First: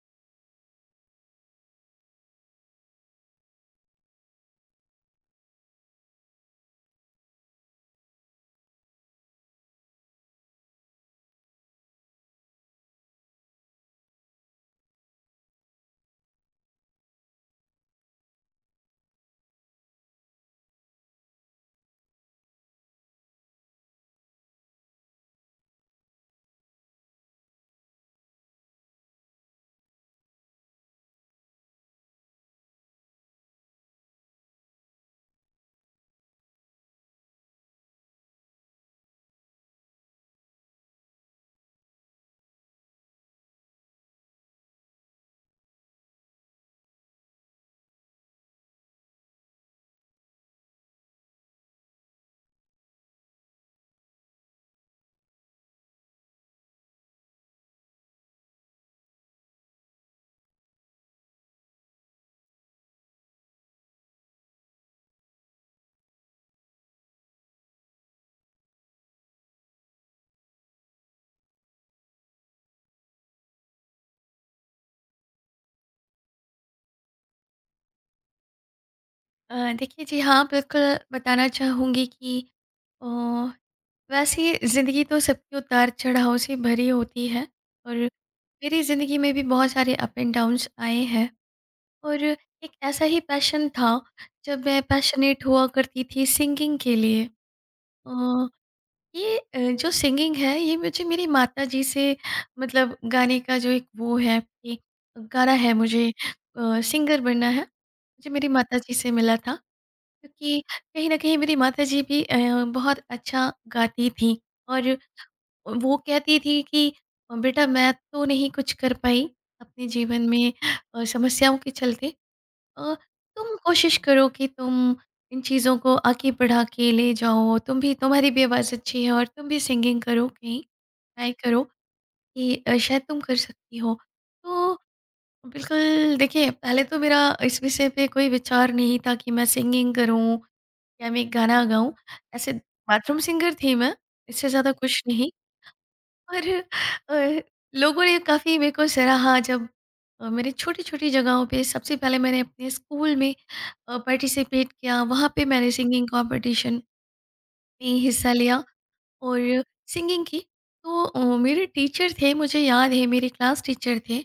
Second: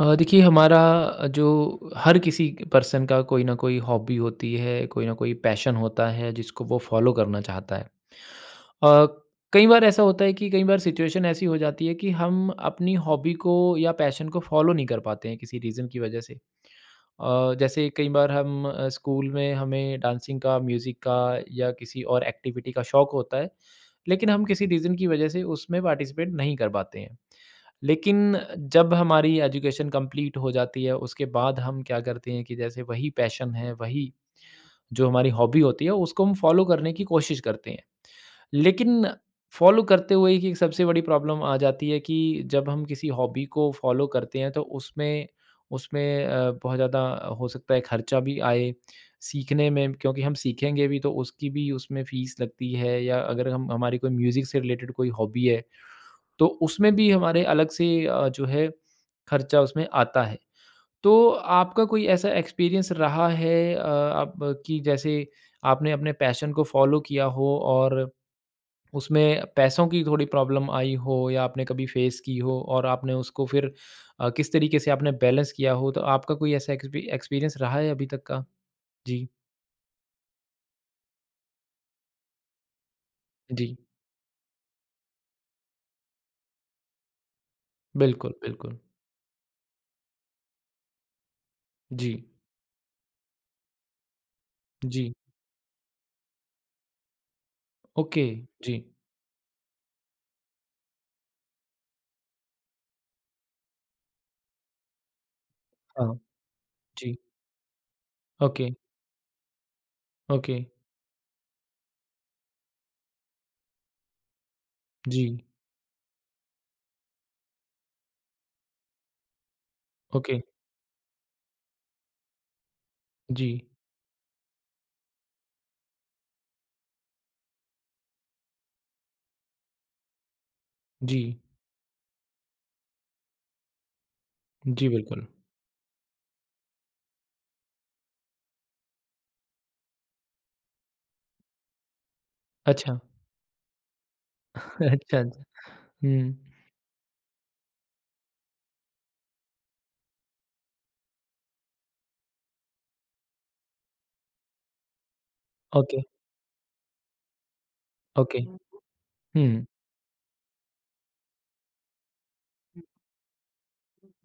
देखिए हमारा जो हर किसी पर्सन का कोई ना कोई हॉबी होती है, कोई ना कोई पैशन होता है जिसको वो फॉलो करना चाहता है। अ, कई बार ऐसा होता है कि कई बार सिचुएशन ऐसी हो जाती है कि हम अपनी हॉबी को या पैशन को फॉलो नहीं कर पाते हैं किसी रीज़न की वजह से। जैसे कई बार हम स्कूल में हमें डांसिंग का, म्यूज़िक का या किसी और एक्टिविटी का शौक होता है, लेकिन हम किसी रीज़न की वजह से उसमें पार्टिसिपेट नहीं कर पाते हैं। लेकिन जब हमारी एजुकेशन कंप्लीट हो जाती है, उसके बाद हम क्या करते हैं कि जैसे वही पैशन है, वही जो हमारी हॉबी होती है, उसको हम फॉलो करने की कोशिश करते हैं। लेकिन फॉलो करते हुए ही सबसे बड़ी प्रॉब्लम आ जाती है कि जब हम किसी हॉबी को फॉलो करते हैं तो उसमें उसमें बहुत ज़्यादा हो सकता है खर्चा भी आए सीखने में क्योंकि हम सीखेंगे भी तो उसकी भी उसमें फ़ीस लगती है या अगर हम हमारी कोई म्यूज़िक से रिलेटेड कोई हॉबी है तो उसमें भी हमारे अलग से जो है खर्चा उसमें आता है। तो आपका कोई ऐसा एक्सपीरियंस रहा है आप कि जैसे आपने अपने पैशन को फॉलो किया हो और उसमें पैसों की थोड़ी प्रॉब्लम आई हो या आपने कभी फेस की हो और आपने उसको फिर किस तरीके से आपने बैलेंस किया हो, तो आपका कोई ऐसा एक्सपीरियंस रहा है अभी तक का? जी, देखिए जी हाँ, बिल्कुल बताना चाहूँगी कि अ, जी। वैसे ज़िंदगी तो सबकी उतार-चढ़ाव से भरी होती है और बिल्कुल, बिल्कुल। मेरी ज़िंदगी में भी बहुत सारे अप एंड डाउन्स आए हैं। जी, और एक ऐसा ही पैशन था जब मैं जी। पैशनेट हुआ करती थी सिंगिंग के लिए। ओके, अ, जी। ये जो सिंगिंग है, ये मुझे मेरी माताजी से, मतलब गाने का जो एक वो है कि गाना है मुझे, हाँ, जी। सिंगर बनना है, मुझे मेरी ओके, माताजी से मिला था। ओके। क्योंकि कहीं न कहीं मेरी माताजी भी बहुत अच्छा गाती थीं। और जी, वो कहती थी कि बेटा, मैं तो नहीं कुछ कर पाई अपने जीवन ओके। में समस्याओं के चलते। अ, जी, तुम कोशिश करो कि तुम इन चीज़ों को आगे बढ़ा के ले जाओ। तुम भी, तुम्हारी भी आवाज़ अच्छी है और तुम भी सिंगिंग करो कहीं, जी, ट्राई करो कि शायद तुम कर सकती हो। तो जी, बिल्कुल। बिल्कुल देखिए, पहले तो मेरा इस विषय पे कोई विचार नहीं था कि मैं सिंगिंग करूँ या मैं एक गाना गाऊँ। ऐसे अच्छा, बाथरूम सिंगर थी मैं, इससे ज़्यादा कुछ अच्छा, नहीं। अच्छा। हुँ, और अ, लोगों ने काफ़ी मेरे को सराहा। जब मैंने छोटी-छोटी जगहों पे, सबसे पहले मैंने अपने स्कूल में पार्टिसिपेट किया। वहाँ पे मैंने ओके, सिंगिंग कॉम्पिटिशन में हिस्सा ओके। लिया और हुँ, सिंगिंग की। तो मेरे टीचर थे, मुझे याद है, मेरे क्लास टीचर थे।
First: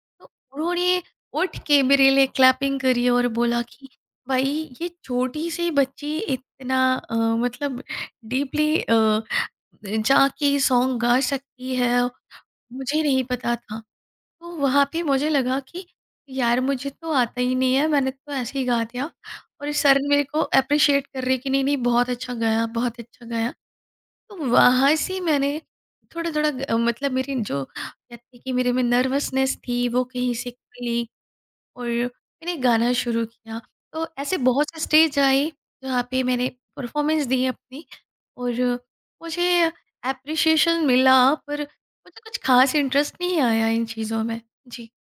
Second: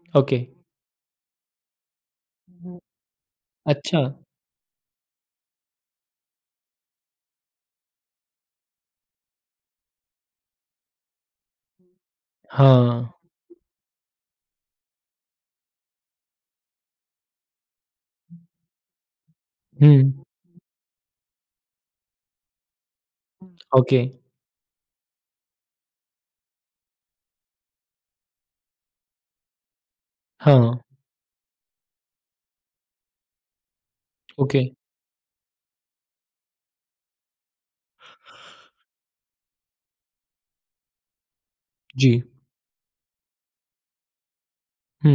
तो ओके। उन्होंने उठ के मेरे लिए क्लैपिंग करी और बोला कि अच्छा, भाई, ये छोटी सी बच्ची इतना मतलब डीपली जाके सॉन्ग गा सकती है, मुझे हाँ। नहीं पता था। तो वहाँ पे मुझे लगा कि यार, मुझे तो आता ही नहीं है, मैंने तो ऐसे ही गा दिया, और सर मेरे हुँ, को अप्रिशिएट कर रहे कि नहीं नहीं, बहुत अच्छा गाया, बहुत अच्छा गाया। ओके, तो वहाँ से मैंने थोड़ा थोड़ा मतलब मेरी जो कहते हैं कि मेरे में नर्वसनेस थी, वो कहीं से हाँ, खुली और मैंने गाना शुरू किया। तो ऐसे ओके। बहुत से स्टेज आए जहाँ पे मैंने परफ़ॉर्मेंस दी अपनी, और मुझे एप्रिशिएशन मिला, पर मुझे जी, कुछ ख़ास इंटरेस्ट नहीं आया इन चीज़ों में। जी। हुँ।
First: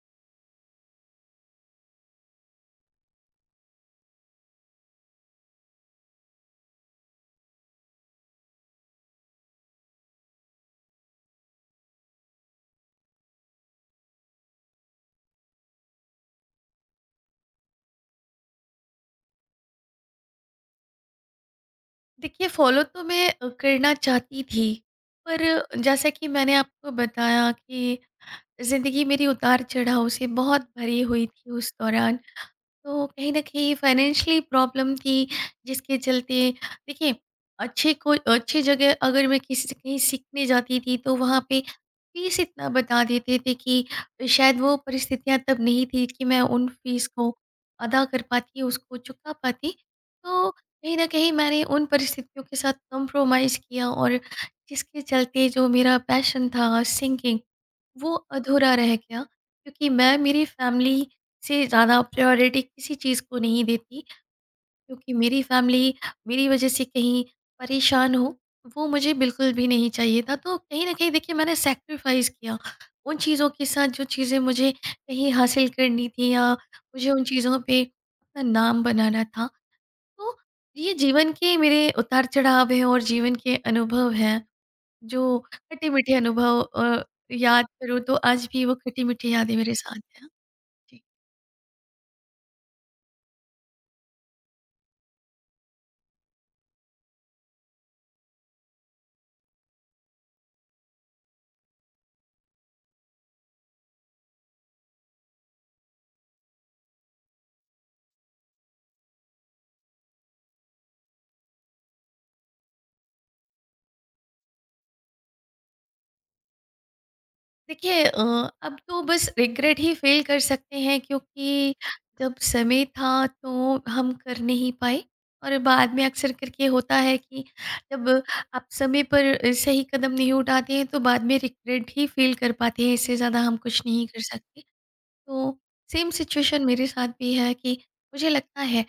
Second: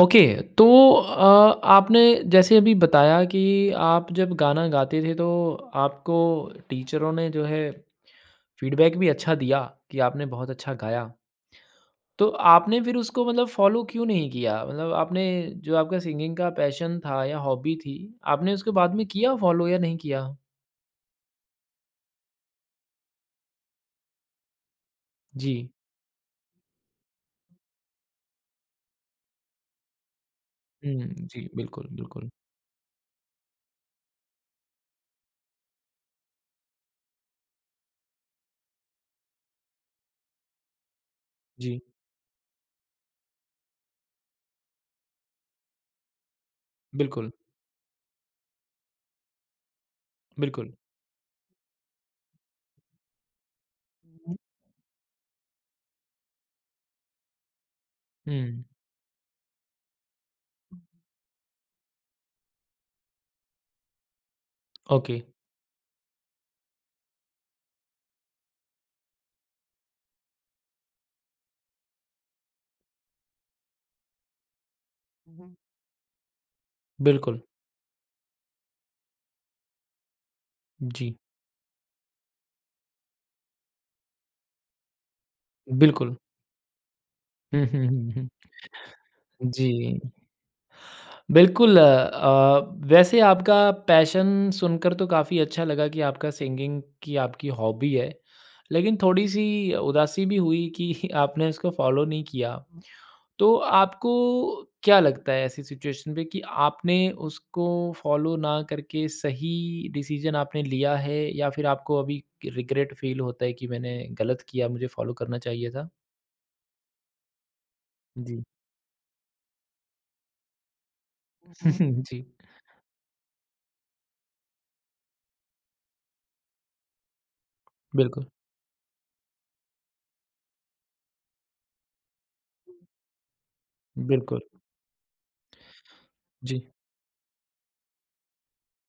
ओके, तो आपने जैसे अभी बताया कि आप जब गाना गाते थे, तो आपको टीचरों ने जो है फीडबैक भी अच्छा दिया कि आपने बहुत अच्छा गाया। तो आपने फिर उसको मतलब फ़ॉलो क्यों नहीं किया? मतलब आपने जो आपका सिंगिंग का पैशन था या हॉबी थी, आपने उसको बाद में किया फ़ॉलो या नहीं किया? देखिए, फ़ॉलो तो मैं करना चाहती थी, जी। पर जैसा कि मैंने आपको बताया कि ज़िंदगी मेरी उतार-चढ़ाव से बहुत भरी हुँ, हुई जी, थी उस बिल्कुल, दौरान। बिल्कुल। तो कहीं न कहीं फाइनेंशियली प्रॉब्लम थी, जिसके चलते, देखिए, अच्छे कोई अच्छी जगह अगर मैं किसी से कहीं सीखने जाती थी, तो वहाँ पे जी, फ़ीस इतना बता देते थे कि शायद वो परिस्थितियाँ तब नहीं थी कि मैं उन फ़ीस बिल्कुल, को अदा कर पाती, उसको चुका पाती। तो बिल्कुल। कहीं न कहीं मैंने उन परिस्थितियों के साथ कंप्रोमाइज़ किया, और जिसके चलते जो मेरा पैशन था सिंगिंग, वो हुँ, अधूरा रह गया। क्योंकि मैं मेरी फैमिली से ज़्यादा प्रायोरिटी किसी चीज़ को नहीं देती। क्योंकि ओके। मेरी फैमिली मेरी वजह से कहीं परेशान हो, वो मुझे बिल्कुल भी नहीं चाहिए था। तो कहीं ना कहीं, देखिए, मैंने सेक्रीफाइस किया उन चीज़ों के साथ, जो चीज़ें मुझे कहीं हासिल करनी थी या मुझे उन बिल्कुल, चीज़ों पे अपना नाम बनाना था। तो ये जी, जीवन के मेरे उतार चढ़ाव हैं और जीवन के अनुभव हैं, जो बिल्कुल। खट्टे-मीठे अनुभव हुँ, याद हुँ, करूँ हुँ, तो हुँ। आज भी वो खट्टी-मीठी यादें मेरे जी, साथ हैं। जी। बिल्कुल वैसे आपका पैशन सुनकर तो काफ़ी अच्छा लगा कि आपका सिंगिंग की आपकी हॉबी है। लेकिन थोड़ी-सी उदासी भी हुई कि आपने उसको फ़ॉलो नहीं किया। तो आपको क्या लगता है ऐसी सिचुएशन पे कि आपने उसको फ़ॉलो ना करके सही डिसीज़न आपने लिया है या फिर आपको अभी रिग्रेट फ़ील होता है कि मैंने गलत किया, मुझे फ़ॉलो करना चाहिए था? देखिए, जी। अब तो बस रिग्रेट ही फ़ील कर सकते हैं, हुँ, क्योंकि हुँ। जी, जब समय था तो हम कर नहीं पाए। और बाद में अक्सर करके होता है कि जब बिल्कुल, आप समय पर सही कदम नहीं उठाते हैं, तो बाद में रिग्रेट ही फ़ील कर पाते हैं, इससे ज़्यादा हम कुछ नहीं कर बिल्कुल। सकते। तो सेम सिचुएशन जी। मेरे साथ भी है कि मुझे लगता है,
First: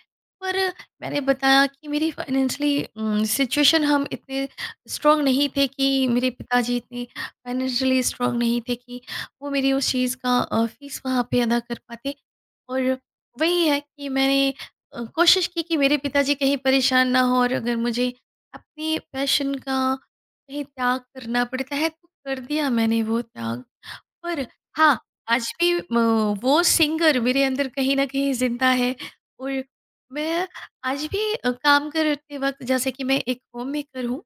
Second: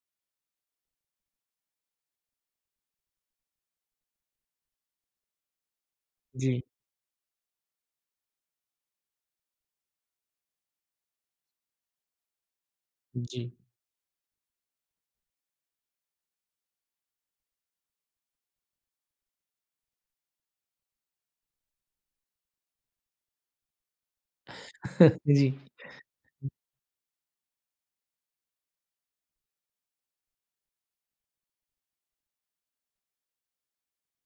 पर मैंने बताया कि मेरी फाइनेंशियली सिचुएशन, हम इतने स्ट्रांग नहीं थे, कि मेरे जी, पिताजी इतने फाइनेंशियली स्ट्रांग नहीं थे कि वो मेरी उस चीज़ का फीस वहाँ पे अदा कर पाते। और जी। वही है कि मैंने कोशिश की कि मेरे पिताजी कहीं परेशान ना हो, और अगर मुझे अपनी पैशन का कहीं त्याग करना पड़ता है, तो कर दिया मैंने वो त्याग। पर हाँ, आज जी, भी म वो सिंगर मेरे अंदर कहीं न कहीं ज़िंदा है। और मैं आज भी काम करते वक़्त, जैसे कि मैं एक होममेकर हूँ,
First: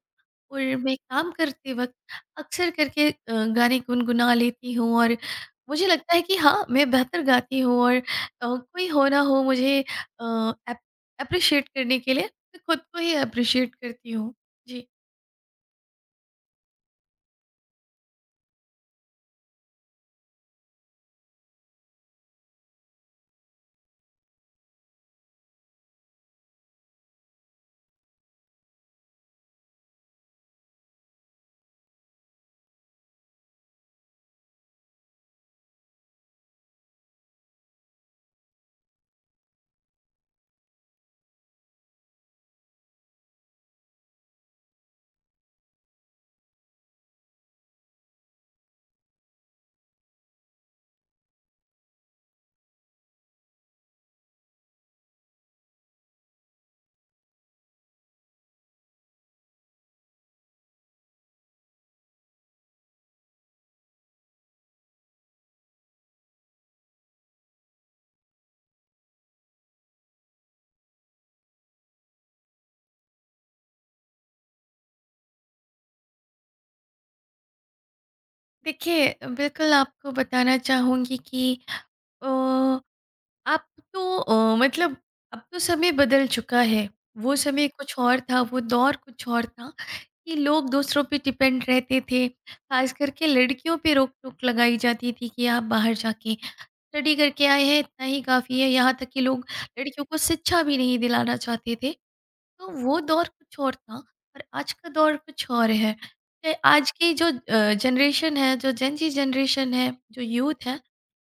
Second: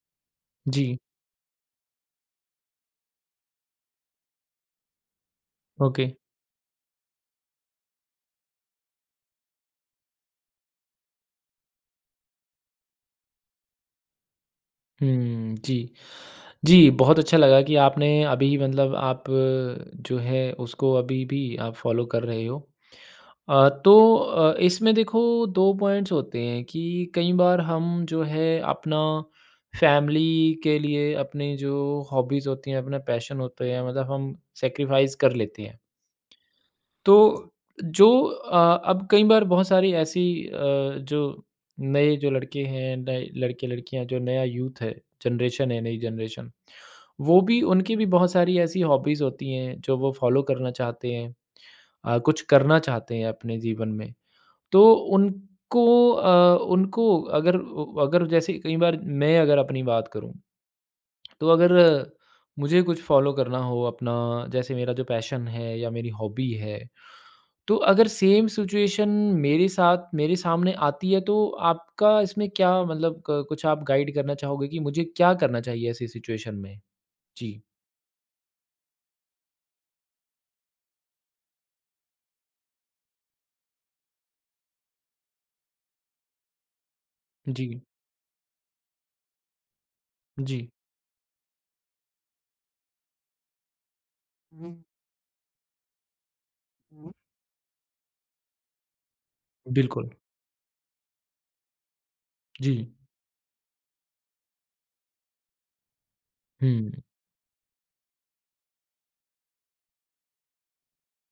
और मैं जी, काम करते वक़्त अक्सर करके गाने गुनगुना लेती हूँ। और मुझे ओके। लगता है कि हाँ, मैं बेहतर गाती हूँ। और कोई हो ना हो, मुझे अ, एप एप्रिशिएट करने के लिए, मैं खुद को ही एप्रिशिएट करती हूँ। जी। हुँ, जी। जी, बहुत अच्छा लगा कि आपने अभी मतलब आप जो है उसको अभी भी आप फ़ॉलो कर रहे हो। तो इसमें देखो 2 पॉइंट्स होते हैं कि कई बार हम जो है अपना फैमिली के लिए अपनी जो हॉबीज़ होती हैं, अपना पैशन होता है मतलब हम सैक्रिफ़ाइस कर लेते हैं। तो जो अब कई बार बहुत सारी ऐसी जो नए जो लड़के हैं, नए लड़के-लड़कियाँ जो नया यूथ है, जनरेशन है, नई जनरेशन, वो भी उनकी भी बहुत सारी ऐसी हॉबीज़ होती हैं जो वो फॉलो करना चाहते हैं। कुछ करना चाहते हैं अपने जीवन में। तो उनको उनको अगर जैसे कई बार मैं अगर अपनी बात करूँ, तो अगर मुझे कुछ फॉलो करना हो अपना जैसे मेरा जो पैशन है या मेरी हॉबी है तो अगर सेम सिचुएशन मेरे साथ मेरे सामने आती है तो आपका इसमें क्या मतलब क कुछ आप गाइड करना चाहोगे कि मुझे क्या करना चाहिए ऐसी सिचुएशन में? जी। देखिए, बिल्कुल आपको बताना चाहूँगी कि अ अब तो मतलब अब तो समय बदल चुका है। वो समय जी, कुछ और था, वो दौर कुछ और था, कि जी। लोग दूसरों पे डिपेंड रहते थे। ख़ास करके लड़कियों पे रोक-टोक लगाई जाती थी कि आप बाहर जाके स्टडी करके आए हैं, इतना ही काफ़ी है। यहाँ तक कि लोग लड़कियों बिल्कुल, को शिक्षा भी नहीं दिलाना चाहते थे। तो जी। वो दौर कुछ और था, और आज का दौर कुछ और है। तो आज हुँ, की जो जनरेशन है, जो जेन जी जनरेशन है, जो यूथ है,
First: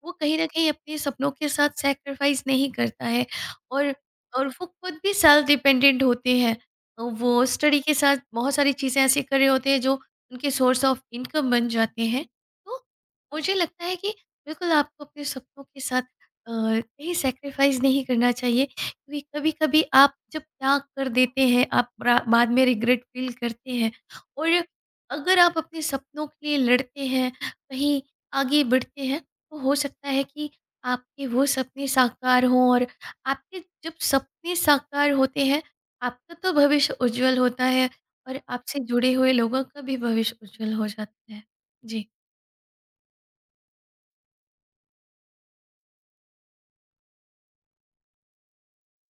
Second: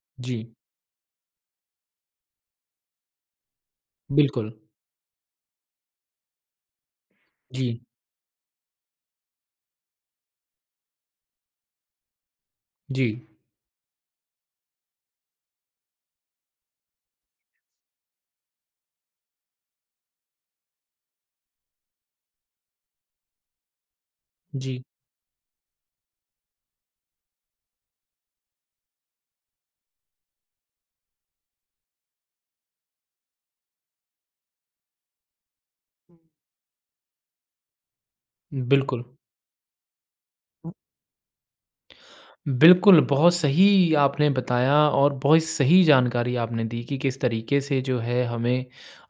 वो जी, कहीं ना कहीं अपने सपनों के साथ सेक्रीफाइस नहीं करता है। और बिल्कुल। वो खुद भी सेल्फ डिपेंडेंट होते हैं। तो वो स्टडी जी, के साथ बहुत सारी चीज़ें ऐसी कर रहे होते हैं, जो उनके सोर्स ऑफ इनकम बन जाते हैं। तो जी, मुझे लगता है कि बिल्कुल, आपको अपने सपनों के साथ कहीं सेक्रीफाइस नहीं करना चाहिए। क्योंकि कभी-कभी आप जब त्याग कर देते हैं, आप ब्रा बाद में रिग्रेट फ़ील करते हैं। और जी, अगर आप अपने सपनों के लिए लड़ते हैं, कहीं आगे बढ़ते हैं, तो हो सकता है कि आपके वो सपने साकार हों। और आपके जब सपने साकार होते हैं, आपका तो भविष्य उज्जवल होता है, और आपसे बिल्कुल। जुड़े हुए लोगों का भी भविष्य उज्जवल हो जाता है। जी। बिल्कुल, बहुत सही आपने बताया और बहुत सही जानकारी आपने दी कि किस तरीके से जो है हमें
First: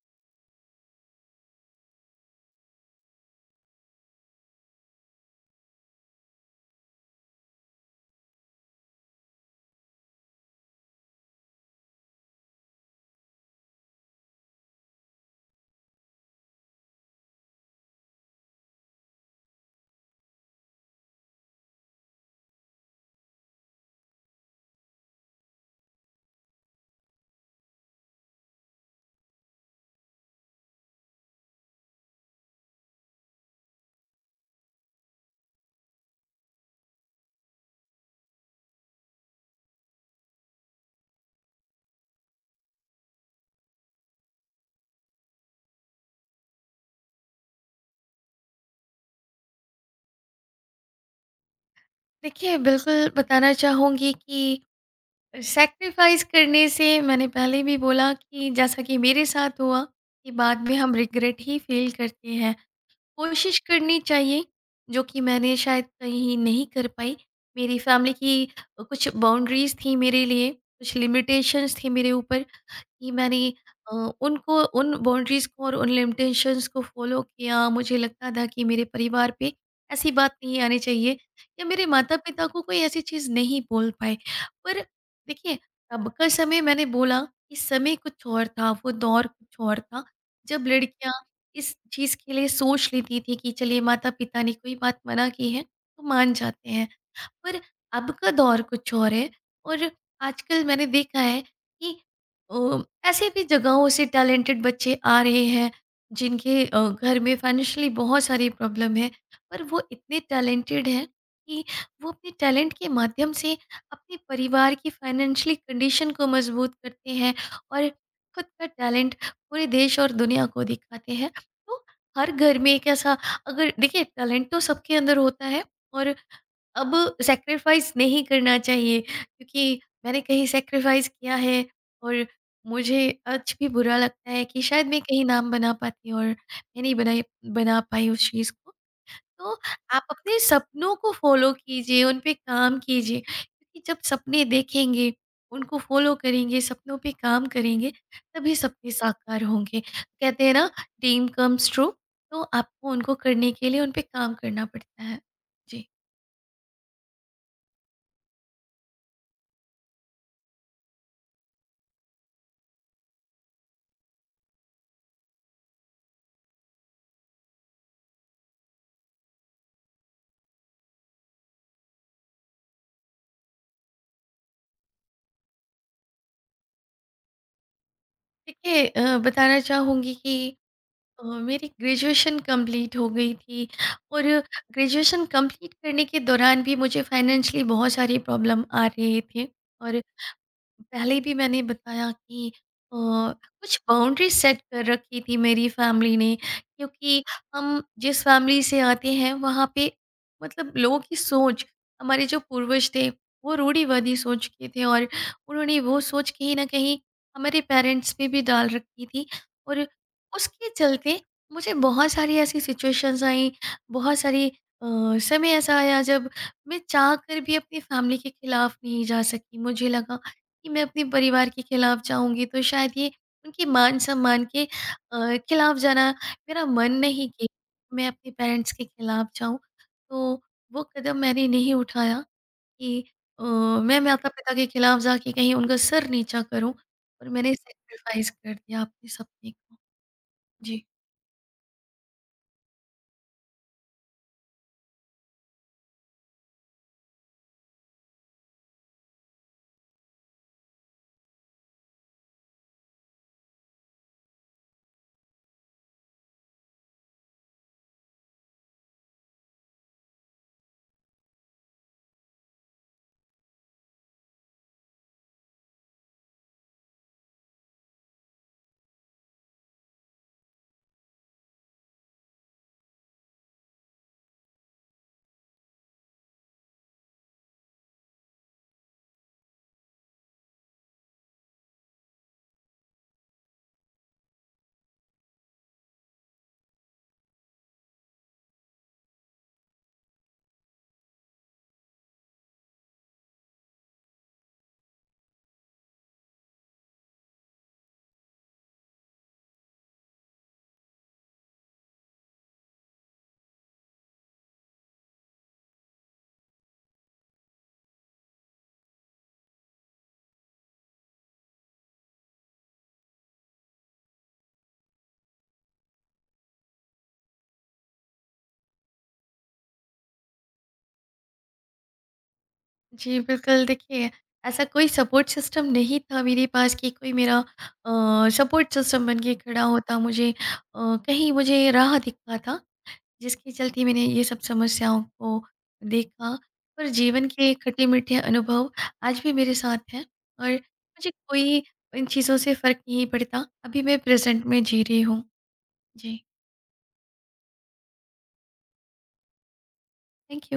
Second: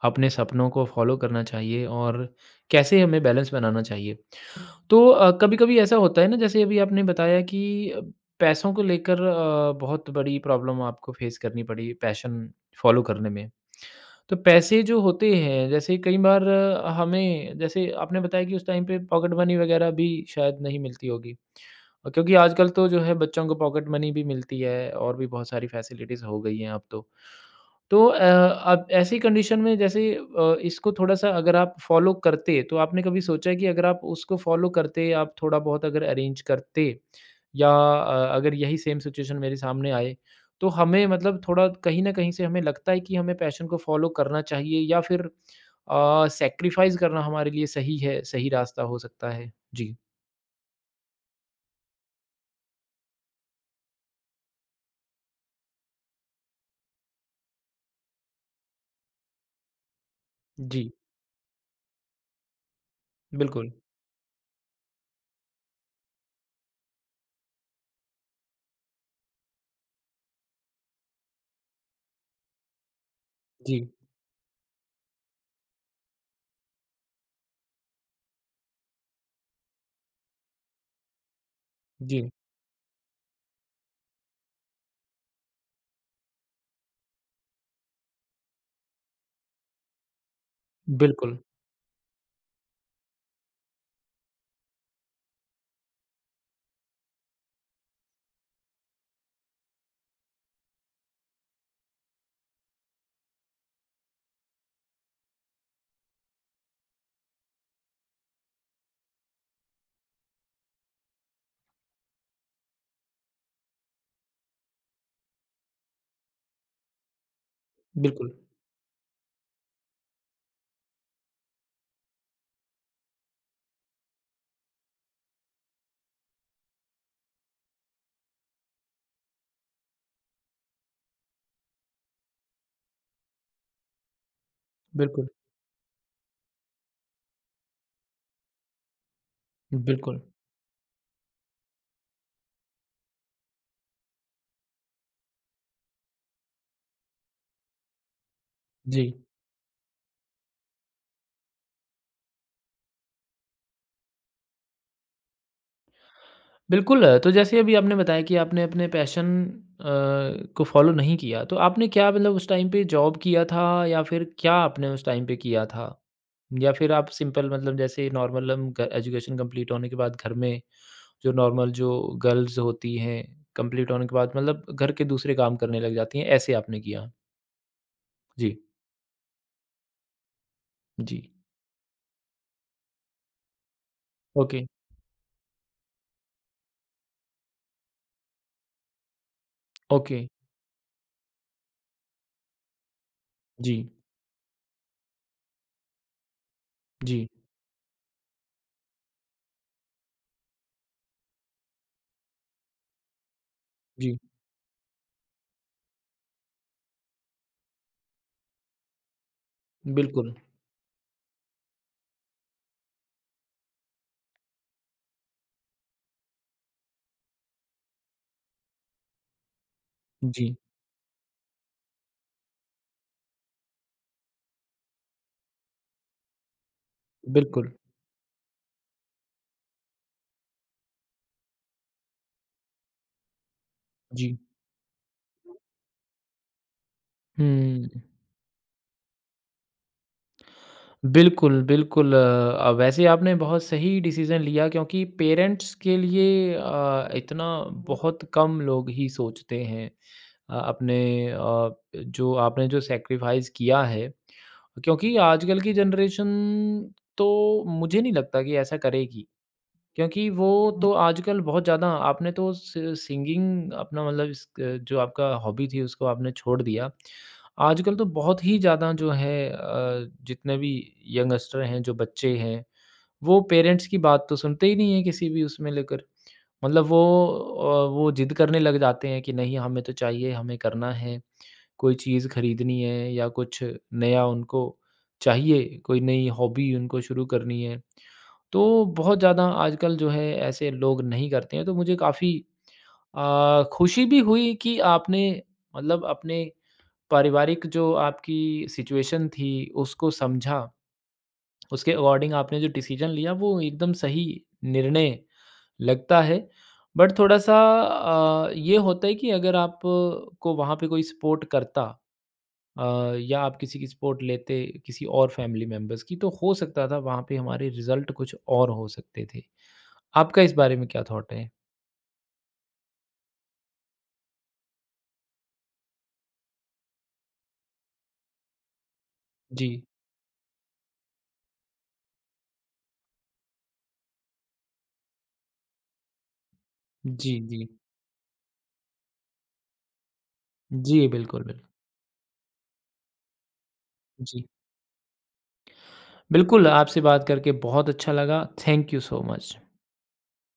अपने सपनों को फ़ॉलो करना चाहिए और कैसे हमें बैलेंस बनाना चाहिए। तो कभी-कभी ऐसा होता है ना जैसे अभी आपने बताया कि पैसों को लेकर बहुत बड़ी प्रॉब्लम आपको फेस करनी पड़ी पैशन फॉलो करने में। तो पैसे जो होते हैं जैसे कई बार हमें जैसे आपने बताया कि उस टाइम पे पॉकेट मनी वगैरह भी शायद नहीं मिलती होगी। क्योंकि आजकल तो जो है बच्चों को पॉकेट मनी भी मिलती है और भी बहुत सारी फैसिलिटीज़ हो गई हैं अब तो। तो अब ऐसी कंडीशन में जैसे इसको थोड़ा-सा अगर आप फ़ॉलो करते, तो आपने कभी सोचा है कि अगर आप उसको फ़ॉलो करते, आप थोड़ा बहुत अगर अरेंज करते या अगर यही सेम सिचुएशन मेरे सामने आए, तो हमें मतलब थोड़ा कहीं न कहीं से हमें लगता है कि हमें पैशन को फ़ॉलो करना चाहिए या फिर सैक्रिफ़ाइज़ करना हमारे लिए सही है, सही रास्ता हो सकता है? जी, देखिए, बिल्कुल बताना चाहूँगी कि सैक्रिफाइस करने से, मैंने पहले भी बोला कि जैसा कि मेरे साथ हुआ, कि बाद में जी, हम रिग्रेट ही फील करते हैं। कोशिश बिल्कुल। करनी चाहिए, जो कि मैंने शायद कहीं नहीं कर पाई। मेरी फैमिली की कुछ बाउंड्रीज़ थी मेरे लिए, कुछ लिमिटेशंस थी मेरे ऊपर, कि मैंने जी, अ, उनको, उन बाउंड्रीज़ को और उन लिमिटेशंस को फ़ॉलो किया। मुझे लगता था कि मेरे परिवार पे ऐसी बात नहीं आनी चाहिए, या मेरे जी, माता-पिता को कोई ऐसी चीज़ नहीं बोल पाए। पर देखिए, तब का समय, मैंने बोला कि समय कुछ और था, वो दौर कुछ और था, जब लड़कियाँ बिल्कुल, इस चीज़ के लिए सोच लेती थी कि चलिए, माता-पिता ने कोई बात मना की है, तो मान जाते हैं। पर अब का दौर कुछ और है। और आजकल मैंने देखा है कि अ, ऐसे भी जगहों से टैलेंटेड बच्चे आ रहे हैं, जिनके घर में फाइनेंशियली बहुत सारी प्रॉब्लम है, पर वो इतने टैलेंटेड हैं कि वो अपने टैलेंट के माध्यम से अपने परिवार की फाइनेंशियली कंडीशन को मजबूत करते हैं, और बिल्कुल, खुद का टैलेंट पूरे देश और दुनिया को दिखाते हैं। तो हर घर में एक ऐसा, अगर देखिए, टैलेंट तो सबके अंदर होता है। और अब सैक्रिफाइस नहीं करना चाहिए, क्योंकि मैंने कहीं सैक्रिफाइस किया है, और मुझे आज भी बुरा लगता है कि शायद मैं कहीं बिल्कुल, नाम बना पाती, और मैं नहीं बनाई बना पाई उस चीज़ को। तो आप बिल्कुल। अपने सपनों को फ़ॉलो कीजिए, उन पे काम कीजिए, क्योंकि जब सपने देखेंगे, उनको फ़ॉलो करेंगे, सपनों पे काम करेंगे, तभी सपने जी। साकार होंगे। कहते हैं ना, ड्रीम कम्स ट्रू। तो आपको उनको करने के लिए उन पे काम करना पड़ता है। जी। बिल्कुल, तो जैसे अभी आपने बताया कि आपने अपने पैशन अ, को फ़ॉलो नहीं किया, तो आपने क्या मतलब उस टाइम पे जॉब किया था या फिर क्या आपने उस टाइम पे किया था? या फिर आप सिंपल मतलब जैसे नॉर्मल हम ग एजुकेशन कंप्लीट होने के बाद घर में जो नॉर्मल जो गर्ल्स होती हैं, कंप्लीट होने के बाद मतलब घर के दूसरे काम करने लग जाती हैं, ऐसे आपने किया? जी, देखिए, बताना चाहूँगी कि जी। मेरी ग्रेजुएशन कंप्लीट हो गई थी। और ओके, ग्रेजुएशन कंप्लीट करने के दौरान भी मुझे फाइनेंशियली बहुत सारी प्रॉब्लम आ रहे थे। और ओके। पहले भी मैंने बताया कि जी, कुछ बाउंड्री सेट कर रखी थी मेरी फैमिली ने। क्योंकि जी, हम जिस फैमिली से आते हैं, वहाँ पे, मतलब लोगों की सोच, हमारे जो पूर्वज थे, वो रूढ़िवादी जी। सोच के थे, और उन्होंने वो सोच कहीं ना कहीं हमारे पेरेंट्स पे भी डाल रखी थी। और बिल्कुल। उसके चलते मुझे बहुत सारी ऐसी सिचुएशंस आई, बहुत सारी समय ऐसा आया जब मैं चाह कर भी अपनी फैमिली के खिलाफ नहीं जा सकी। मुझे लगा जी, कि मैं अपने परिवार के खिलाफ जाऊँगी, तो शायद ये उनके मान-सम्मान के खिलाफ जाना, मेरा मन नहीं कि बिल्कुल। मैं अपने पेरेंट्स के खिलाफ जाऊँ। तो वो कदम मैंने नहीं उठाया कि मैं जी। माता-पिता के खिलाफ जाके कहीं उनका सर नीचा करूँ। और मैंने हुँ। सैक्रिफाइस कर दिया अपने सपने को। जी। बिल्कुल, बिल्कुल वैसे आपने बहुत सही डिसीज़न लिया क्योंकि पेरेंट्स के लिए इतना बहुत कम लोग ही सोचते हैं अपने अ, जो आपने जो सैक्रिफ़ाइस किया है। क्योंकि आजकल की जनरेशन तो मुझे नहीं लगता कि ऐसा करेगी। क्योंकि वो हुँ। तो आजकल बहुत ज़्यादा आपने तो सि सिंगिंग अपना मतलब इस क जो आपका हॉबी थी उसको आपने छोड़ दिया। आजकल तो बहुत ही ज़्यादा जो है जितने भी यंगस्टर हैं, जो बच्चे हैं, वो पेरेंट्स की बात तो सुनते ही नहीं है किसी भी उसमें लेकर। मतलब वो ज़िद करने लग जाते हैं कि नहीं हमें तो चाहिए, हमें करना है, कोई चीज़ खरीदनी है या कुछ नया उनको चाहिए, कोई नई हॉबी उनको शुरू करनी है। तो बहुत ज़्यादा आजकल जो है ऐसे लोग नहीं करते हैं, तो मुझे काफ़ी खुशी भी हुई कि आपने मतलब अपने पारिवारिक जो आपकी सिचुएशन थी उसको समझा, उसके अकॉर्डिंग आपने जो डिसीज़न लिया वो एकदम सही निर्णय लगता है। बट थोड़ा-सा ये होता है कि अगर आप को वहाँ पे कोई सपोर्ट करता या आप किसी की सपोर्ट लेते किसी और फैमिली मेंबर्स की, तो हो सकता था वहाँ पे हमारे रिज़ल्ट कुछ और हो सकते थे। आपका इस बारे में क्या थॉट है? जी, बिल्कुल। देखिए, ऐसा कोई सपोर्ट सिस्टम नहीं था मेरे पास, कि कोई मेरा सपोर्ट सिस्टम बन के खड़ा जी। होता, मुझे कहीं मुझे राह दिखता था। जिसके चलते मैंने ये सब समस्याओं को देखा, और जीवन जी, के जी। खट्टे-मीठे अनुभव आज भी मेरे साथ हैं। और जी, मुझे बिल्कुल, कोई बिल्कुल। इन चीज़ों से फ़र्क नहीं पड़ता। अभी मैं प्रेज़ेंट जी। में जी रही हूँ। जी, बिल्कुल, आपसे बात करके बहुत अच्छा लगा। Thank you so much. Thank you.